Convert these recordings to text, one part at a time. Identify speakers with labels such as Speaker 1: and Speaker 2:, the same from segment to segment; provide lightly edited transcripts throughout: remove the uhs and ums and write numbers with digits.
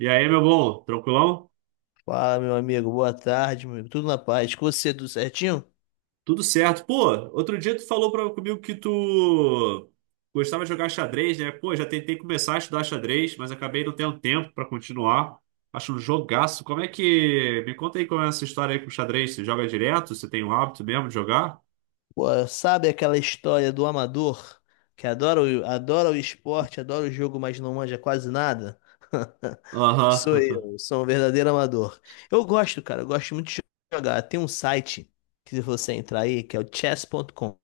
Speaker 1: E aí, meu bom, tranquilão?
Speaker 2: Fala, meu amigo. Boa tarde, meu amigo. Tudo na paz. Com você, tudo certinho?
Speaker 1: Tudo certo. Pô, outro dia tu falou comigo que tu gostava de jogar xadrez, né? Pô, já tentei começar a estudar xadrez, mas acabei não tendo tempo pra continuar. Acho um jogaço. Como é que. Me conta aí como é essa história aí com xadrez. Você joga direto? Você tem o hábito mesmo de jogar?
Speaker 2: Pô, sabe aquela história do amador que adora o esporte, adora o jogo, mas não manja quase nada? Sou
Speaker 1: Aham.
Speaker 2: eu, sou um verdadeiro amador. Eu gosto, cara, eu gosto muito de jogar. Tem um site que se você entrar aí, que é o chess.com.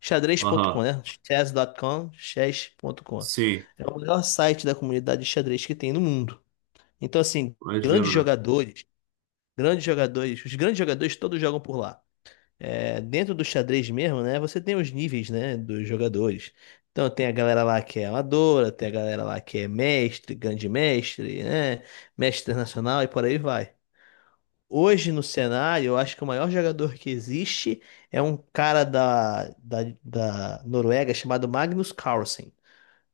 Speaker 2: Xadrez.com,
Speaker 1: Aham.
Speaker 2: né? Chess.com, chess.com.
Speaker 1: Sim,
Speaker 2: É o melhor site da comunidade de xadrez que tem no mundo. Então, assim, grandes
Speaker 1: imagino, né?
Speaker 2: jogadores. Grandes jogadores, os grandes jogadores todos jogam por lá. É, dentro do xadrez mesmo, né? Você tem os níveis, né, dos jogadores. Então tem a galera lá que é amadora, tem a galera lá que é mestre, grande mestre, né? Mestre internacional e por aí vai. Hoje no cenário, eu acho que o maior jogador que existe é um cara da Noruega chamado Magnus Carlsen.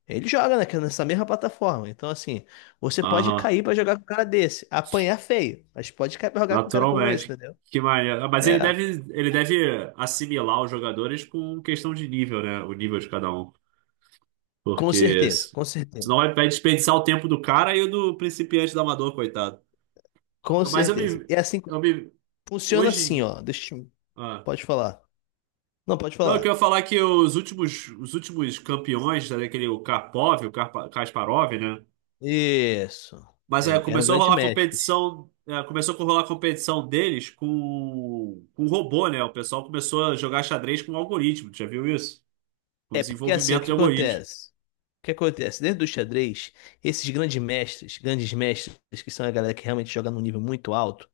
Speaker 2: Ele joga nessa mesma plataforma. Então, assim, você pode
Speaker 1: Aham.
Speaker 2: cair pra jogar com um cara desse, apanhar feio, mas pode cair pra jogar com um cara como esse,
Speaker 1: Naturalmente.
Speaker 2: entendeu?
Speaker 1: Que maneiro. Ah, mas
Speaker 2: É,
Speaker 1: ele deve assimilar os jogadores com questão de nível, né? O nível de cada um.
Speaker 2: com
Speaker 1: Porque
Speaker 2: certeza,
Speaker 1: s-
Speaker 2: com
Speaker 1: Senão
Speaker 2: certeza,
Speaker 1: vai desperdiçar o tempo do cara e o do principiante do amador, coitado.
Speaker 2: com
Speaker 1: Mas
Speaker 2: certeza. E é assim,
Speaker 1: eu me
Speaker 2: funciona assim,
Speaker 1: hoje,
Speaker 2: ó. Deixa eu.
Speaker 1: ah,
Speaker 2: Pode falar. Não, pode
Speaker 1: não, eu
Speaker 2: falar.
Speaker 1: queria falar que os últimos campeões, né, aquele o Karpov, o Kasparov, né?
Speaker 2: Isso.
Speaker 1: Mas é,
Speaker 2: É, eram
Speaker 1: começou a
Speaker 2: grandes
Speaker 1: rolar
Speaker 2: mestres.
Speaker 1: competição, é, começou a rolar competição deles com robô, né? O pessoal começou a jogar xadrez com algoritmo, tu já viu isso? Com
Speaker 2: É porque assim, o
Speaker 1: desenvolvimento de
Speaker 2: que
Speaker 1: algoritmo.
Speaker 2: acontece? O que acontece? Dentro do xadrez, esses grandes mestres, que são a galera que realmente joga num nível muito alto,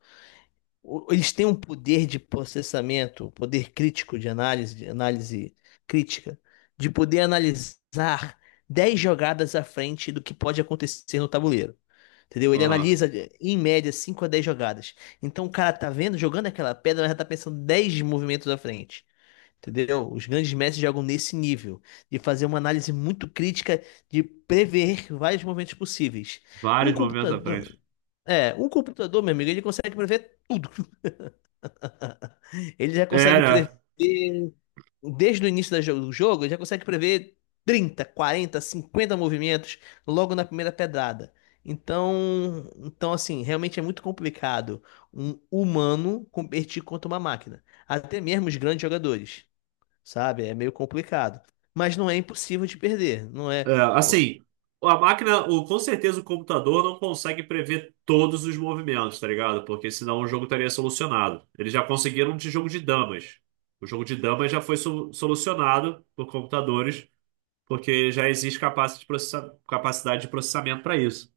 Speaker 2: eles têm um poder de processamento, poder crítico de análise crítica, de poder analisar 10 jogadas à frente do que pode acontecer no tabuleiro. Entendeu? Ele
Speaker 1: Aham.
Speaker 2: analisa, em média, 5 a 10 jogadas. Então o cara tá vendo, jogando aquela pedra, mas já tá pensando 10 movimentos à frente. Entendeu? Os grandes mestres jogam nesse nível, de fazer uma análise muito crítica, de prever vários movimentos possíveis. Um
Speaker 1: Vários movimentos à
Speaker 2: computador,
Speaker 1: frente.
Speaker 2: um computador, meu amigo, ele consegue prever tudo. Ele já consegue prever,
Speaker 1: Era.
Speaker 2: desde o início do jogo, ele já consegue prever 30, 40, 50 movimentos logo na primeira pedrada. Então assim, realmente é muito complicado um humano competir contra uma máquina. Até mesmo os grandes jogadores, sabe? É meio complicado. Mas não é impossível de perder, não é?
Speaker 1: É, assim, a máquina, o, com certeza o computador não consegue prever todos os movimentos, tá ligado? Porque senão o jogo estaria solucionado. Eles já conseguiram de jogo de damas. O jogo de damas já foi solucionado por computadores, porque já existe capacidade de processamento para isso.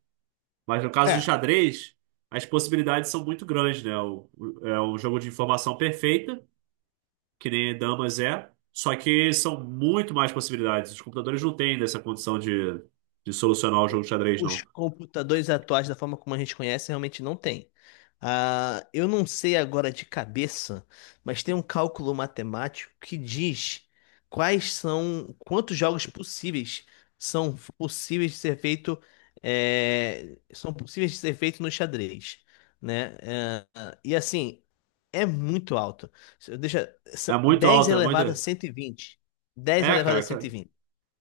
Speaker 1: Mas no caso de
Speaker 2: É,
Speaker 1: xadrez, as possibilidades são muito grandes, né? É um jogo de informação perfeita que nem damas é, só que são muito mais possibilidades. Os computadores não têm dessa condição de solucionar o
Speaker 2: o-
Speaker 1: jogo de xadrez,
Speaker 2: os
Speaker 1: não.
Speaker 2: computadores atuais, da forma como a gente conhece, realmente não tem. Ah, eu não sei agora de cabeça, mas tem um cálculo matemático que diz quantos jogos possíveis são possíveis de ser feito, são possíveis de ser feito no xadrez, né? Ah, e assim, é muito alto.
Speaker 1: É muito
Speaker 2: 10
Speaker 1: alto, é muito.
Speaker 2: elevado a 120, 10
Speaker 1: É,
Speaker 2: elevado a
Speaker 1: cara,
Speaker 2: 120.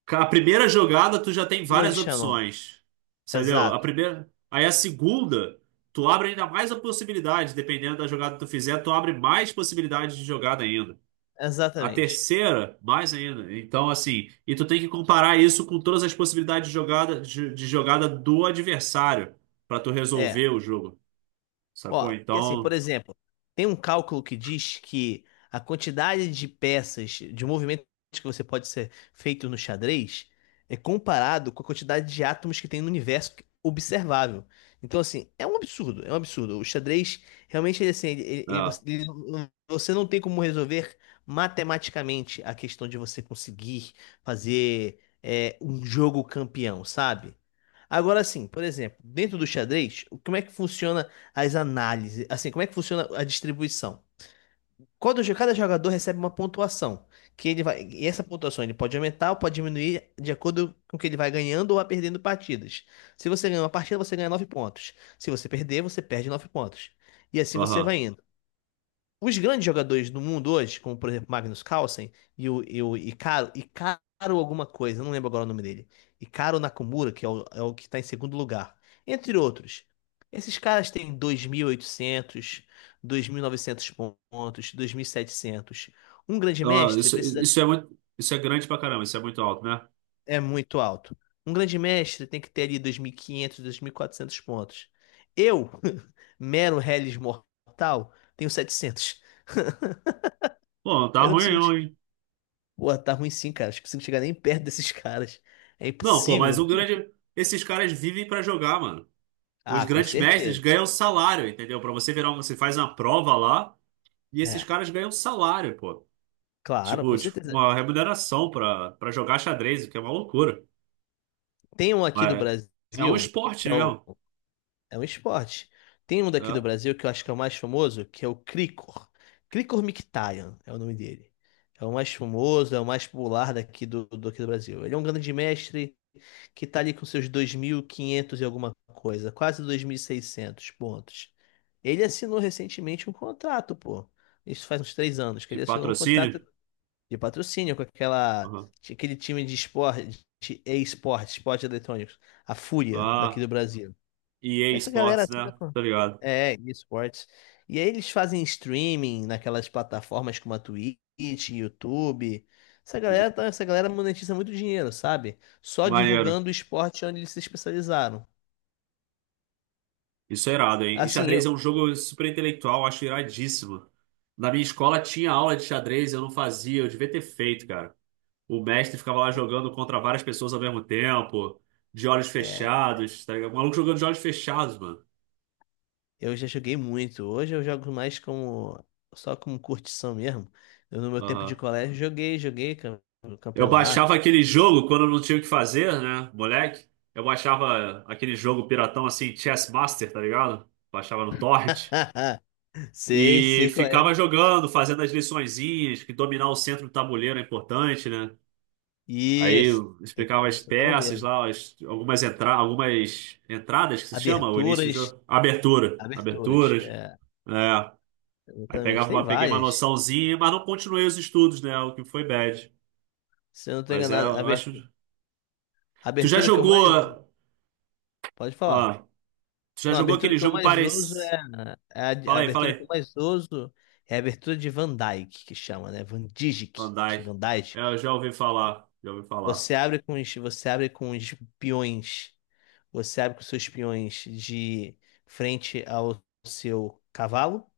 Speaker 1: a primeira jogada tu já tem
Speaker 2: Número de
Speaker 1: várias
Speaker 2: Shannon.
Speaker 1: opções, entendeu? A
Speaker 2: Exato.
Speaker 1: primeira. Aí a segunda, tu abre ainda mais a possibilidade, dependendo da jogada que tu fizer, tu abre mais possibilidades de jogada ainda. A
Speaker 2: Exatamente.
Speaker 1: terceira, mais ainda. Então, assim, e tu tem que comparar isso com todas as possibilidades de jogada, de jogada do adversário para tu
Speaker 2: É,
Speaker 1: resolver o jogo, sacou?
Speaker 2: ó, porque assim, por
Speaker 1: Então,
Speaker 2: exemplo, tem um cálculo que diz que a quantidade de peças, de movimentos que você pode ser feito no xadrez é comparado com a quantidade de átomos que tem no universo observável. Então, assim, é um absurdo, é um absurdo. O xadrez, realmente, ele, assim,
Speaker 1: é,
Speaker 2: você não tem como resolver matematicamente a questão de você conseguir fazer um jogo campeão, sabe? Agora sim, por exemplo, dentro do xadrez, como é que funciona? As análises, assim, como é que funciona a distribuição? Quando cada jogador recebe uma pontuação, e essa pontuação ele pode aumentar ou pode diminuir de acordo com o que ele vai ganhando ou vai perdendo partidas. Se você ganhar uma partida, você ganha 9 pontos. Se você perder, você perde 9 pontos. E assim você
Speaker 1: aham.
Speaker 2: vai indo. Os grandes jogadores do mundo hoje, como por exemplo Magnus Carlsen e o Icaro alguma coisa, eu não lembro agora o nome dele. Icaro Nakamura, que é o que está em segundo lugar. Entre outros. Esses caras têm 2.800, 2.900 pontos, 2.700. Um grande
Speaker 1: Não,
Speaker 2: mestre
Speaker 1: isso,
Speaker 2: precisa...
Speaker 1: isso é muito, isso é grande pra caramba, isso é muito alto, né?
Speaker 2: É muito alto. Um grande mestre tem que ter ali 2.500, 2.400 pontos. Eu, mero Hellis mortal, tenho 700.
Speaker 1: Pô, não tá
Speaker 2: Eu não
Speaker 1: ruim
Speaker 2: consigo.
Speaker 1: não, hein?
Speaker 2: Pô, tá ruim sim, cara. Acho que você não chega nem perto desses caras. É
Speaker 1: Não, pô, mas
Speaker 2: impossível.
Speaker 1: o grande, esses caras vivem pra jogar, mano. Os
Speaker 2: Ah, com
Speaker 1: grandes mestres
Speaker 2: certeza.
Speaker 1: ganham salário, entendeu? Pra você virar, você faz uma prova lá e esses
Speaker 2: É,
Speaker 1: caras ganham salário, pô.
Speaker 2: claro,
Speaker 1: Tipo,
Speaker 2: com
Speaker 1: tipo
Speaker 2: certeza.
Speaker 1: uma remuneração pra jogar xadrez, o que é uma loucura.
Speaker 2: Tem um aqui do
Speaker 1: Mas
Speaker 2: Brasil
Speaker 1: é um
Speaker 2: que
Speaker 1: esporte
Speaker 2: é, o,
Speaker 1: mesmo,
Speaker 2: é um esporte. Tem um daqui do
Speaker 1: né?
Speaker 2: Brasil que eu acho que é o mais famoso, que é o Cricor. Cricor Mkhitaryan é o nome dele. É o mais famoso, é o mais popular daqui aqui do Brasil. Ele é um grande mestre, que está ali com seus 2.500 e quinhentos e alguma coisa, quase 2.600 pontos. Ele assinou recentemente um contrato, pô. Isso faz uns 3 anos que
Speaker 1: De
Speaker 2: ele assinou um contrato
Speaker 1: patrocínio.
Speaker 2: de patrocínio com
Speaker 1: Uhum.
Speaker 2: aquele time de esporte, de e-esporte, esporte eletrônicos, a Fúria daqui
Speaker 1: Ah,
Speaker 2: do Brasil.
Speaker 1: EA
Speaker 2: Essa galera
Speaker 1: Sports,
Speaker 2: assina
Speaker 1: né?
Speaker 2: com.
Speaker 1: Tô ligado.
Speaker 2: É, esportes. E aí eles fazem streaming naquelas plataformas como a Twitch, YouTube. Essa galera monetiza muito dinheiro, sabe? Só
Speaker 1: Maneiro.
Speaker 2: divulgando o esporte onde eles se especializaram.
Speaker 1: Isso é irado, hein? E
Speaker 2: Assim,
Speaker 1: xadrez é um jogo super intelectual, eu acho iradíssimo. Na minha escola tinha aula de xadrez, eu não fazia, eu devia ter feito, cara. O mestre ficava lá jogando contra várias pessoas ao mesmo tempo, de olhos
Speaker 2: é,
Speaker 1: fechados, tá ligado? O maluco jogando de olhos fechados, mano.
Speaker 2: eu já joguei muito. Hoje eu jogo mais como só como curtição mesmo. Eu, no meu tempo de
Speaker 1: Aham.
Speaker 2: colégio joguei
Speaker 1: Eu baixava
Speaker 2: campeonato.
Speaker 1: aquele jogo quando eu não tinha o que fazer, né, moleque? Eu baixava aquele jogo piratão assim, Chess Master, tá ligado? Baixava no torrent.
Speaker 2: Sei,
Speaker 1: E
Speaker 2: sei qual é.
Speaker 1: ficava jogando, fazendo as liçõezinhas, que dominar o centro do tabuleiro é importante, né? Aí
Speaker 2: Isso.
Speaker 1: eu
Speaker 2: Tem que
Speaker 1: explicava
Speaker 2: dar
Speaker 1: as
Speaker 2: nossa
Speaker 1: peças
Speaker 2: tabuleiro.
Speaker 1: lá, algumas, entra algumas entradas que se chama, o início do
Speaker 2: Aberturas,
Speaker 1: jogo. Abertura.
Speaker 2: aberturas.
Speaker 1: Aberturas.
Speaker 2: É,
Speaker 1: É. Aí
Speaker 2: exatamente.
Speaker 1: pegava
Speaker 2: Tem
Speaker 1: uma, peguei uma
Speaker 2: várias.
Speaker 1: noçãozinha, mas não continuei os estudos, né? O que foi bad.
Speaker 2: Se eu não tô
Speaker 1: Mas é,
Speaker 2: enganado,
Speaker 1: eu acho.
Speaker 2: a
Speaker 1: Tu já
Speaker 2: abertura que eu
Speaker 1: jogou.
Speaker 2: mais. Pode falar.
Speaker 1: Ó, tu já
Speaker 2: Não, a
Speaker 1: jogou
Speaker 2: abertura
Speaker 1: aquele
Speaker 2: que eu
Speaker 1: jogo
Speaker 2: mais uso
Speaker 1: parecido.
Speaker 2: a
Speaker 1: Fala aí, fala
Speaker 2: abertura que eu
Speaker 1: aí.
Speaker 2: mais uso é a abertura de Van Dyke, que chama, né? Van Dijk,
Speaker 1: Andai.
Speaker 2: Van Dijk.
Speaker 1: Eu já ouvi falar. Já ouvi falar.
Speaker 2: Você abre com os peões. Você abre com os seus peões de frente ao seu cavalo,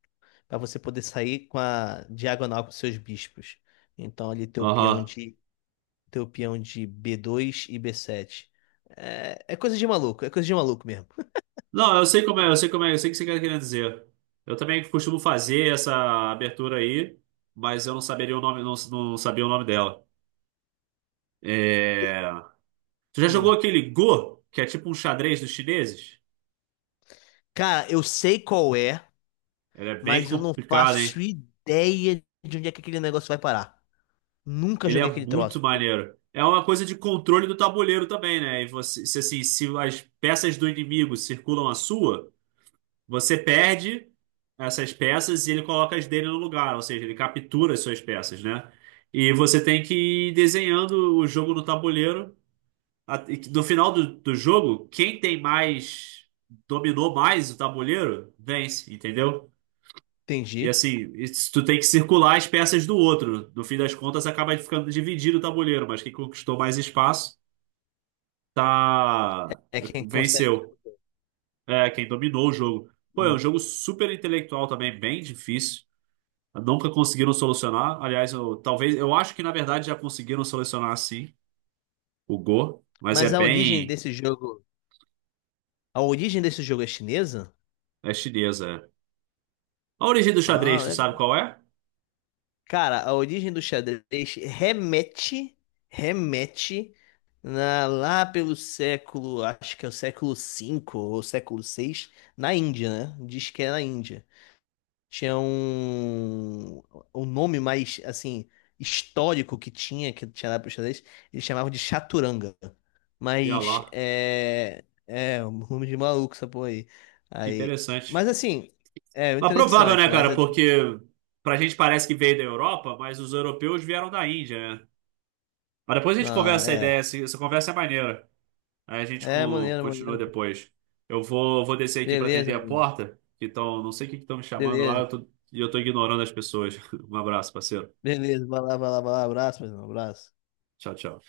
Speaker 2: para você poder sair com a diagonal com os seus bispos. Então, ali teu peão
Speaker 1: Aham.
Speaker 2: de teu peão de b2 e b7. É coisa de maluco, é coisa de maluco mesmo.
Speaker 1: Não, eu sei como é, eu sei como é, eu sei o que você querer dizer. Eu também costumo fazer essa abertura aí, mas eu não saberia o nome, não sabia o nome dela. É... Tu já jogou
Speaker 2: Hum.
Speaker 1: aquele Go, que é tipo um xadrez dos chineses?
Speaker 2: Cara, eu sei qual é,
Speaker 1: Ele é bem
Speaker 2: mas eu não
Speaker 1: complicado,
Speaker 2: faço
Speaker 1: hein?
Speaker 2: ideia de onde é que aquele negócio vai parar. Nunca
Speaker 1: Ele é
Speaker 2: joguei aquele
Speaker 1: muito
Speaker 2: troço.
Speaker 1: maneiro. É uma coisa de controle do tabuleiro também, né? E você, se, assim, se as peças do inimigo circulam a sua. Você perde essas peças e ele coloca as dele no lugar, ou seja, ele captura as suas peças, né? E você tem que ir desenhando o jogo no tabuleiro. A- e que No final do jogo, quem tem mais, dominou mais o tabuleiro, vence, entendeu? E
Speaker 2: Entendi.
Speaker 1: assim, tu tem que circular as peças do outro. No fim das contas, acaba ficando dividido o tabuleiro, mas quem conquistou mais espaço tá
Speaker 2: É quem consegue.
Speaker 1: venceu. É, quem dominou o jogo. Pô, é um
Speaker 2: Hum.
Speaker 1: jogo super intelectual também, bem difícil. Nunca conseguiram solucionar. Aliás, eu, talvez, eu acho que na verdade já conseguiram solucionar sim, o Go, mas é
Speaker 2: Mas a origem
Speaker 1: bem.
Speaker 2: desse jogo, a origem desse jogo é chinesa?
Speaker 1: É chinesa. É. A origem do xadrez, tu
Speaker 2: Ah,
Speaker 1: sabe qual é?
Speaker 2: cara, a origem do xadrez remete lá pelo século, acho que é o século V ou século VI, na Índia, né? Diz que é na Índia. Tinha um nome mais, assim, histórico que tinha, lá pro xadrez, eles chamavam de chaturanga.
Speaker 1: E olha
Speaker 2: Mas
Speaker 1: lá,
Speaker 2: é um nome de maluco essa porra aí.
Speaker 1: que
Speaker 2: Aí,
Speaker 1: interessante.
Speaker 2: mas assim, é
Speaker 1: Mas provável, né,
Speaker 2: interessante,
Speaker 1: cara? Porque pra gente parece que veio da Europa, mas os europeus vieram da Índia, né? Mas depois a gente
Speaker 2: não,
Speaker 1: conversa essa ideia,
Speaker 2: é,
Speaker 1: essa conversa é maneira. Aí a gente
Speaker 2: é maneiro,
Speaker 1: continua
Speaker 2: maneiro.
Speaker 1: depois. Eu vou, vou descer aqui pra atender
Speaker 2: Beleza,
Speaker 1: a
Speaker 2: meu amigo.
Speaker 1: porta, que tão, não sei o que estão me chamando lá,
Speaker 2: Beleza.
Speaker 1: eu tô ignorando as pessoas. Um abraço, parceiro.
Speaker 2: Beleza. Vai lá, vai lá, vai lá. Abraço, meu irmão. Abraço.
Speaker 1: Tchau, tchau.